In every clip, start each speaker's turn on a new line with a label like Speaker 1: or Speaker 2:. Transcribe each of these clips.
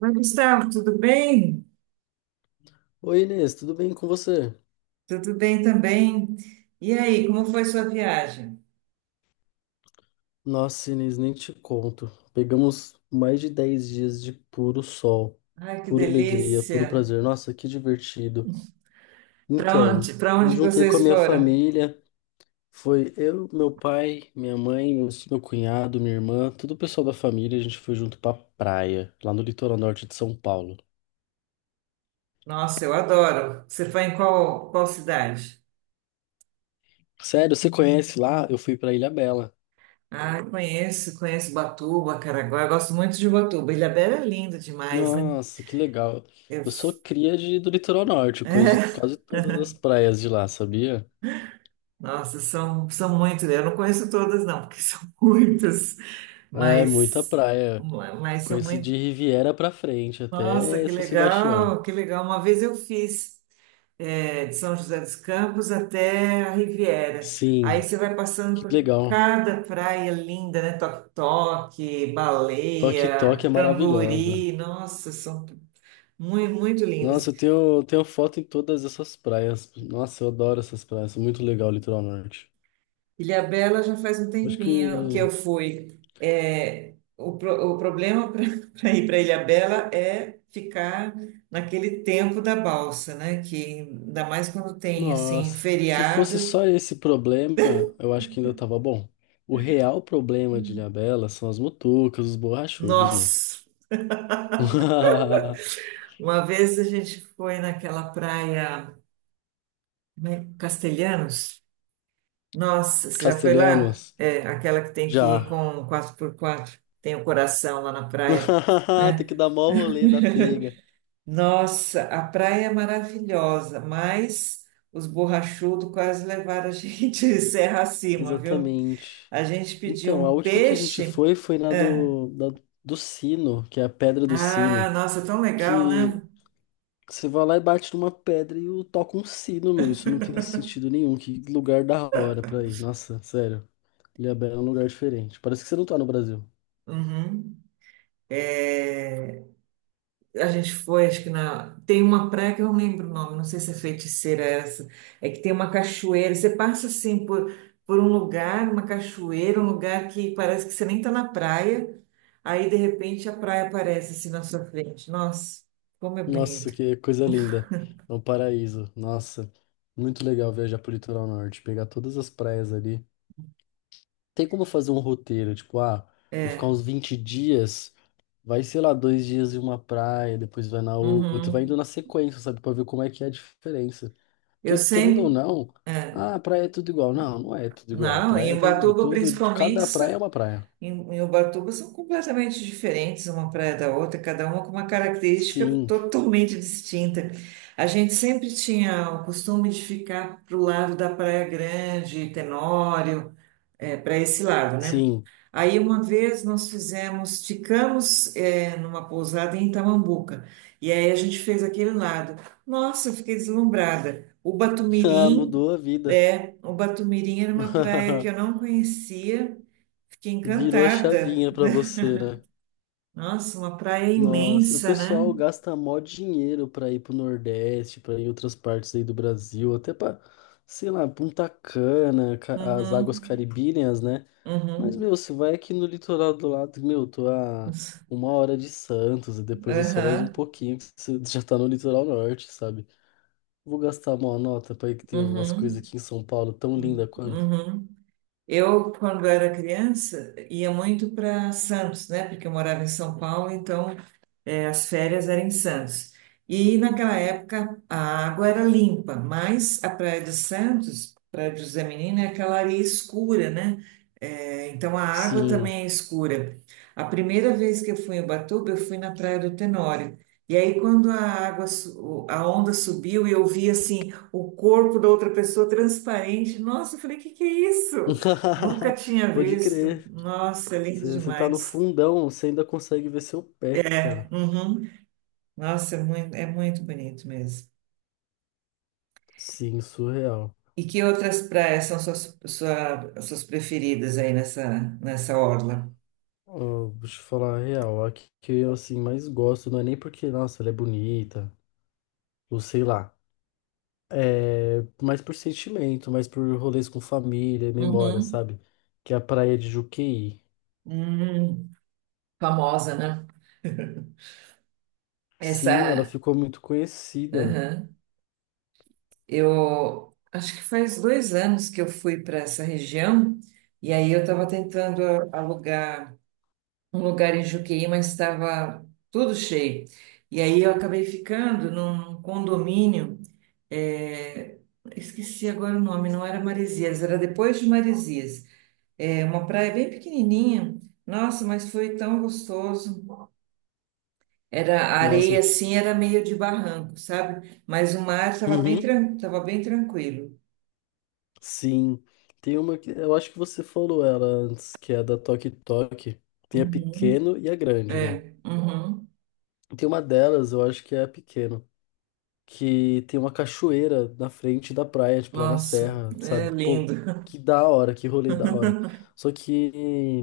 Speaker 1: Oi, Gustavo, tudo bem?
Speaker 2: Oi, Inês, tudo bem com você?
Speaker 1: Tudo bem também. E aí, como foi sua viagem?
Speaker 2: Nossa, Inês, nem te conto. Pegamos mais de 10 dias de puro sol,
Speaker 1: Ai, que
Speaker 2: pura alegria,
Speaker 1: delícia!
Speaker 2: puro prazer. Nossa, que divertido.
Speaker 1: Para
Speaker 2: Então,
Speaker 1: onde, para
Speaker 2: me
Speaker 1: onde que
Speaker 2: juntei com a
Speaker 1: vocês
Speaker 2: minha
Speaker 1: foram?
Speaker 2: família. Foi eu, meu pai, minha mãe, meu cunhado, minha irmã, todo o pessoal da família. A gente foi junto pra praia, lá no litoral norte de São Paulo.
Speaker 1: Nossa, eu adoro. Você foi em qual cidade?
Speaker 2: Sério, você conhece lá? Eu fui pra Ilha Bela.
Speaker 1: Ah, eu conheço, conheço Batuba, Caraguá. Eu gosto muito de Batuba. Ilhabela é linda demais, né?
Speaker 2: Nossa, que legal.
Speaker 1: Eu,
Speaker 2: Eu sou cria do litoral norte, eu conheço
Speaker 1: é,
Speaker 2: quase todas as praias de lá, sabia?
Speaker 1: nossa, são muitas. Eu não conheço todas, não, porque são muitas,
Speaker 2: Ah, é muita
Speaker 1: mas,
Speaker 2: praia.
Speaker 1: mas são
Speaker 2: Conheço
Speaker 1: muitas.
Speaker 2: de Riviera pra frente,
Speaker 1: Nossa,
Speaker 2: até
Speaker 1: que
Speaker 2: São Sebastião.
Speaker 1: legal, que legal. Uma vez eu fiz é, de São José dos Campos até a Riviera. Aí
Speaker 2: Sim,
Speaker 1: você vai passando
Speaker 2: que
Speaker 1: por
Speaker 2: legal.
Speaker 1: cada praia linda, né? Toque-toque,
Speaker 2: Toque Toque
Speaker 1: baleia,
Speaker 2: é maravilhosa.
Speaker 1: Camburi. Nossa, são muito, muito lindas.
Speaker 2: Nossa, eu tenho foto em todas essas praias. Nossa, eu adoro essas praias, muito legal o litoral norte.
Speaker 1: Ilhabela já faz um
Speaker 2: Acho
Speaker 1: tempinho que eu
Speaker 2: que
Speaker 1: fui. É, o, o problema para ir para Ilhabela é ficar naquele tempo da balsa, né? Que ainda mais quando tem assim
Speaker 2: nossa, se fosse só
Speaker 1: feriado.
Speaker 2: esse problema, eu acho que ainda tava bom. O real problema de Ilhabela são as mutucas, os borrachudos, meu.
Speaker 1: Nossa, uma vez a gente foi naquela praia como é? Castelhanos. Nossa, você já foi lá?
Speaker 2: Castelhanos,
Speaker 1: É, aquela que tem que ir
Speaker 2: já.
Speaker 1: com quatro por quatro, tem o coração lá na praia,
Speaker 2: Tem que
Speaker 1: né?
Speaker 2: dar mó rolê da pega.
Speaker 1: Nossa, a praia é maravilhosa, mas os borrachudos quase levaram a gente serra acima, viu?
Speaker 2: Exatamente.
Speaker 1: A gente pediu
Speaker 2: Então, a
Speaker 1: um
Speaker 2: última que a gente
Speaker 1: peixe.
Speaker 2: foi foi na
Speaker 1: Ah,
Speaker 2: do Sino, que é a Pedra do
Speaker 1: ah,
Speaker 2: Sino,
Speaker 1: nossa, tão legal,
Speaker 2: que
Speaker 1: né?
Speaker 2: você vai lá e bate numa pedra e o toca um sino, meu. Isso não tem sentido nenhum. Que lugar da hora pra ir. Nossa, sério. Ilhabela é um lugar diferente. Parece que você não tá no Brasil.
Speaker 1: Uhum. É, a gente foi, acho que na. Tem uma praia que eu não lembro o nome, não sei se é Feiticeira essa. É que tem uma cachoeira. Você passa assim por um lugar, uma cachoeira, um lugar que parece que você nem tá na praia. Aí de repente a praia aparece assim na sua frente. Nossa, como é
Speaker 2: Nossa,
Speaker 1: bonito.
Speaker 2: que coisa linda. É um paraíso. Nossa, muito legal viajar pro litoral norte, pegar todas as praias ali. Tem como fazer um roteiro, tipo, ah, vou ficar uns 20 dias, vai, sei lá, 2 dias em uma praia, depois vai na outra, vai indo
Speaker 1: Uhum.
Speaker 2: na sequência, sabe, pra ver como é que é a diferença.
Speaker 1: Eu
Speaker 2: Querendo ou
Speaker 1: sempre.
Speaker 2: não,
Speaker 1: É.
Speaker 2: ah, praia é tudo igual. Não, não é tudo igual.
Speaker 1: Não, em
Speaker 2: Praia tem
Speaker 1: Ubatuba
Speaker 2: tudo,
Speaker 1: principalmente
Speaker 2: cada praia é uma praia.
Speaker 1: em, em Ubatuba são completamente diferentes uma praia da outra, cada uma com uma característica
Speaker 2: Sim,
Speaker 1: totalmente distinta. A gente sempre tinha o costume de ficar pro lado da Praia Grande, Tenório, para esse lado, né?
Speaker 2: sim.
Speaker 1: Aí uma vez nós fizemos, ficamos é, numa pousada em Itamambuca, e aí a gente fez aquele lado. Nossa, eu fiquei deslumbrada. O
Speaker 2: Ah,
Speaker 1: Batumirim,
Speaker 2: mudou a vida.
Speaker 1: é, o Batumirim era uma praia que eu não conhecia. Fiquei
Speaker 2: Virou a
Speaker 1: encantada.
Speaker 2: chavinha pra você, né?
Speaker 1: Nossa, uma praia
Speaker 2: Nossa, o
Speaker 1: imensa, né?
Speaker 2: pessoal gasta mó dinheiro pra ir pro Nordeste, pra ir em outras partes aí do Brasil, até pra, sei lá, Punta Cana, as águas
Speaker 1: Uhum,
Speaker 2: caribíneas, né? Mas,
Speaker 1: uhum,
Speaker 2: meu, você vai aqui no litoral do lado, meu, tô a 1 hora de Santos, e depois é só mais um
Speaker 1: aham,
Speaker 2: pouquinho que você já tá no litoral norte, sabe? Vou gastar uma nota pra ir que tem umas coisas
Speaker 1: uhum,
Speaker 2: aqui em São Paulo tão linda quanto.
Speaker 1: uhum. Eu, quando era criança, ia muito para Santos, né? Porque eu morava em São Paulo, então é, as férias eram em Santos. E naquela época a água era limpa, mas a Praia de Santos, Praia de José Menino, é aquela areia escura, né? É, então a água
Speaker 2: Sim.
Speaker 1: também é escura. A primeira vez que eu fui em Ubatuba, eu fui na Praia do Tenório. E aí, quando a água, a onda subiu e eu vi assim o corpo da outra pessoa transparente, nossa, eu falei, que é isso? Nunca tinha
Speaker 2: Pode
Speaker 1: visto.
Speaker 2: crer.
Speaker 1: Nossa, é lindo
Speaker 2: Você tá no
Speaker 1: demais.
Speaker 2: fundão, você ainda consegue ver seu pé,
Speaker 1: É,
Speaker 2: cara.
Speaker 1: uhum. Nossa, é muito bonito mesmo.
Speaker 2: Sim, surreal.
Speaker 1: E que outras praias são suas, suas preferidas aí nessa, nessa orla?
Speaker 2: Ó, vou te falar a real, a que eu assim mais gosto, não é nem porque, nossa, ela é bonita, ou sei lá. É, mais por sentimento, mais por rolês com família, memória,
Speaker 1: Uhum.
Speaker 2: sabe? Que é a praia de Juqueí.
Speaker 1: Hum, famosa, né?
Speaker 2: Sim, ela
Speaker 1: Essa,
Speaker 2: ficou muito conhecida.
Speaker 1: aham. Eu acho que faz 2 anos que eu fui para essa região e aí eu estava tentando alugar um lugar em Juqueí, mas estava tudo cheio. E aí eu acabei ficando num condomínio, é, esqueci agora o nome, não era Maresias, era depois de Maresias. É uma praia bem pequenininha. Nossa, mas foi tão gostoso. Era a areia
Speaker 2: Nossa,
Speaker 1: assim, era meio de barranco, sabe? Mas o mar estava bem,
Speaker 2: uhum,
Speaker 1: tava bem tranquilo.
Speaker 2: sim. Tem uma que eu acho que você falou ela antes, que é a da Toque Toque. Tem a
Speaker 1: Uhum.
Speaker 2: pequeno e a grande, né?
Speaker 1: É, uhum.
Speaker 2: Tem uma delas, eu acho que é a pequeno, que tem uma cachoeira na frente da praia, tipo lá na
Speaker 1: Nossa,
Speaker 2: serra,
Speaker 1: é
Speaker 2: sabe? Pô,
Speaker 1: lindo.
Speaker 2: que da hora, que rolê da hora. Só que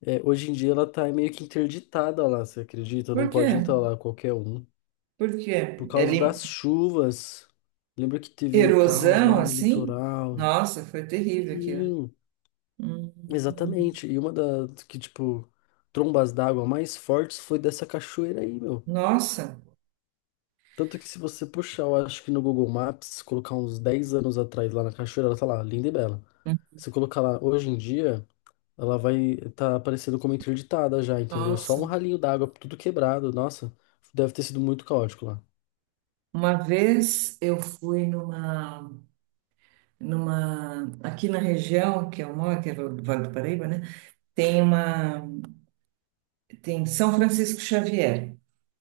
Speaker 2: é, hoje em dia ela tá meio que interditada lá, você acredita? Não
Speaker 1: Por
Speaker 2: pode
Speaker 1: quê?
Speaker 2: entrar lá qualquer um.
Speaker 1: Por
Speaker 2: Por
Speaker 1: quê? É
Speaker 2: causa
Speaker 1: lindo.
Speaker 2: das chuvas. Lembra que teve um caos
Speaker 1: Erosão
Speaker 2: lá no
Speaker 1: assim?
Speaker 2: litoral?
Speaker 1: Nossa, foi terrível aquilo.
Speaker 2: Sim,
Speaker 1: Hum,
Speaker 2: exatamente. E uma das que, tipo, trombas d'água mais fortes foi dessa cachoeira aí, meu.
Speaker 1: Nossa,
Speaker 2: Tanto que se você puxar, eu acho que no Google Maps, colocar uns 10 anos atrás lá na cachoeira, ela tá lá, linda e bela. Se colocar lá hoje em dia, ela vai tá aparecendo como interditada já, entendeu? E só
Speaker 1: nossa.
Speaker 2: um ralinho d'água, tudo quebrado. Nossa, deve ter sido muito caótico lá.
Speaker 1: Uma vez eu fui numa, numa, aqui na região que eu moro, que é o Vale do Paraíba, né? Tem uma, tem São Francisco Xavier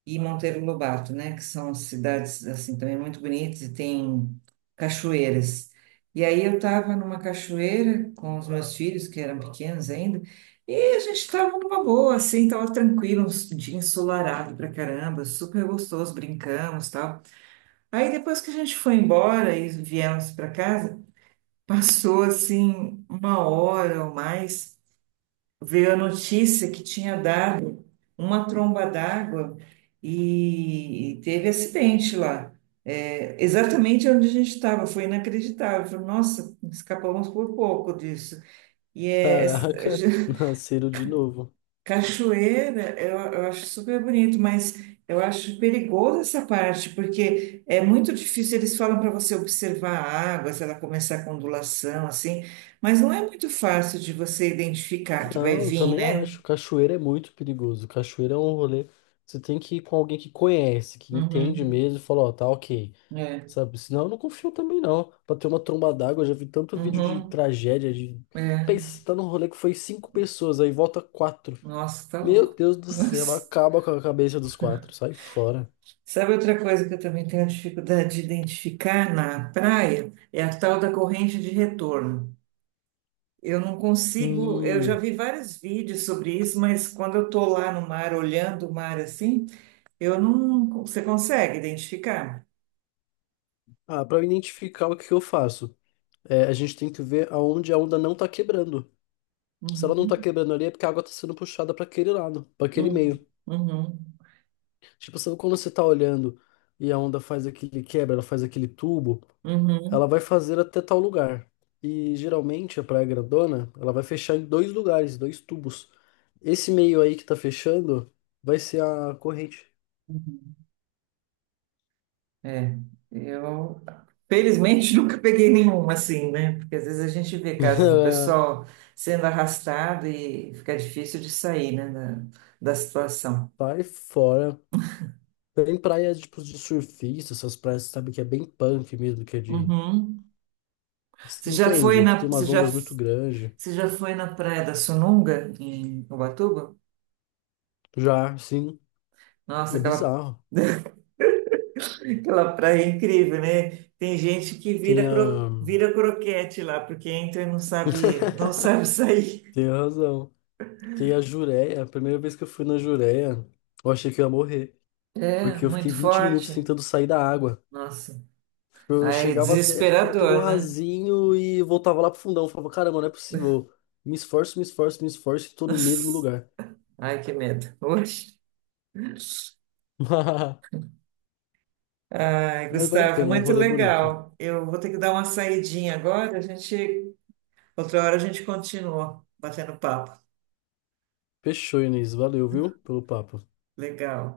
Speaker 1: e Monteiro Lobato, né, que são cidades assim também muito bonitas e tem cachoeiras. E aí eu estava numa cachoeira com os meus filhos, que eram pequenos ainda, e a gente estava numa boa, assim, estava tranquilo, um dia ensolarado pra caramba, super gostoso, brincamos, tal. Aí depois que a gente foi embora e viemos para casa, passou assim uma hora ou mais, veio a notícia que tinha dado uma tromba d'água e teve acidente lá. É, exatamente onde a gente estava, foi inacreditável. Falei, nossa, escapamos por pouco disso. E é,
Speaker 2: Caraca, nasceram de novo.
Speaker 1: cachoeira, eu acho super bonito, mas eu acho perigoso essa parte, porque é muito difícil. Eles falam para você observar a água, se ela começar com ondulação, assim, mas não é muito fácil de você identificar que vai
Speaker 2: Não, eu
Speaker 1: vir,
Speaker 2: também
Speaker 1: né?
Speaker 2: acho. Cachoeira é muito perigoso. Cachoeira é um rolê. Você tem que ir com alguém que conhece, que entende
Speaker 1: Uhum.
Speaker 2: mesmo, e fala, ó, tá ok.
Speaker 1: É.
Speaker 2: Sabe? Senão eu não confio também, não. Pra ter uma tromba d'água, eu já vi tanto vídeo de
Speaker 1: Uhum.
Speaker 2: tragédia, de.
Speaker 1: É.
Speaker 2: Pensa, você tá num rolê que foi 5 pessoas, aí volta quatro.
Speaker 1: Nossa, tá
Speaker 2: Meu
Speaker 1: louco.
Speaker 2: Deus do céu,
Speaker 1: Nossa.
Speaker 2: acaba com a cabeça dos quatro. Sai fora.
Speaker 1: Sabe outra coisa que eu também tenho dificuldade de identificar na praia? É a tal da corrente de retorno. Eu não consigo, eu já
Speaker 2: Hum.
Speaker 1: vi vários vídeos sobre isso, mas quando eu tô lá no mar, olhando o mar assim, eu não. Você consegue identificar?
Speaker 2: Ah, para identificar o que que eu faço, é, a gente tem que ver aonde a onda não tá quebrando. Se ela não tá
Speaker 1: Uhum.
Speaker 2: quebrando ali, é porque a água tá sendo puxada para aquele lado, para aquele
Speaker 1: Uhum.
Speaker 2: meio.
Speaker 1: Uhum.
Speaker 2: Tipo, sabe quando você tá olhando e a onda faz aquele quebra, ela faz aquele tubo, ela vai fazer até tal lugar. E geralmente a praia grandona, ela vai fechar em dois lugares, dois tubos. Esse meio aí que tá fechando vai ser a corrente.
Speaker 1: Uhum. É, eu felizmente nunca peguei nenhuma assim, né? Porque às vezes a gente vê casos do pessoal sendo arrastado e fica difícil de sair, né, da, da situação.
Speaker 2: Vai fora. Tem praia, tipo, de surfista, essas praias, sabe, que é bem punk mesmo, que é de...
Speaker 1: Uhum. Você já foi
Speaker 2: Entende? Que
Speaker 1: na,
Speaker 2: tem umas ondas muito grandes.
Speaker 1: você já foi na Praia da Sununga, em Ubatuba?
Speaker 2: Já, sim,
Speaker 1: Nossa,
Speaker 2: é
Speaker 1: aquela,
Speaker 2: bizarro.
Speaker 1: aquela praia é incrível, né? Tem gente que
Speaker 2: Tem
Speaker 1: vira, cro,
Speaker 2: a...
Speaker 1: vira croquete lá, porque entra e não sabe, não sabe sair.
Speaker 2: Tem razão. Tem a Jureia. A primeira vez que eu fui na Jureia, eu achei que eu ia morrer.
Speaker 1: É,
Speaker 2: Porque eu fiquei
Speaker 1: muito
Speaker 2: 20 minutos
Speaker 1: forte.
Speaker 2: tentando sair da água.
Speaker 1: Nossa.
Speaker 2: Eu
Speaker 1: Ai, é
Speaker 2: chegava até perto do
Speaker 1: desesperador, né?
Speaker 2: rasinho e voltava lá pro fundão. Eu falava, caramba, não é possível. Me esforço, me esforço, me esforço e tô no mesmo lugar.
Speaker 1: Ai, que medo. Oxe. Ai,
Speaker 2: Mas vale a
Speaker 1: Gustavo,
Speaker 2: pena, é um
Speaker 1: muito
Speaker 2: rolê bonito.
Speaker 1: legal. Eu vou ter que dar uma saidinha agora, a gente, outra hora a gente continua batendo papo.
Speaker 2: Fechou, Inês. Valeu, viu, pelo papo.
Speaker 1: Legal.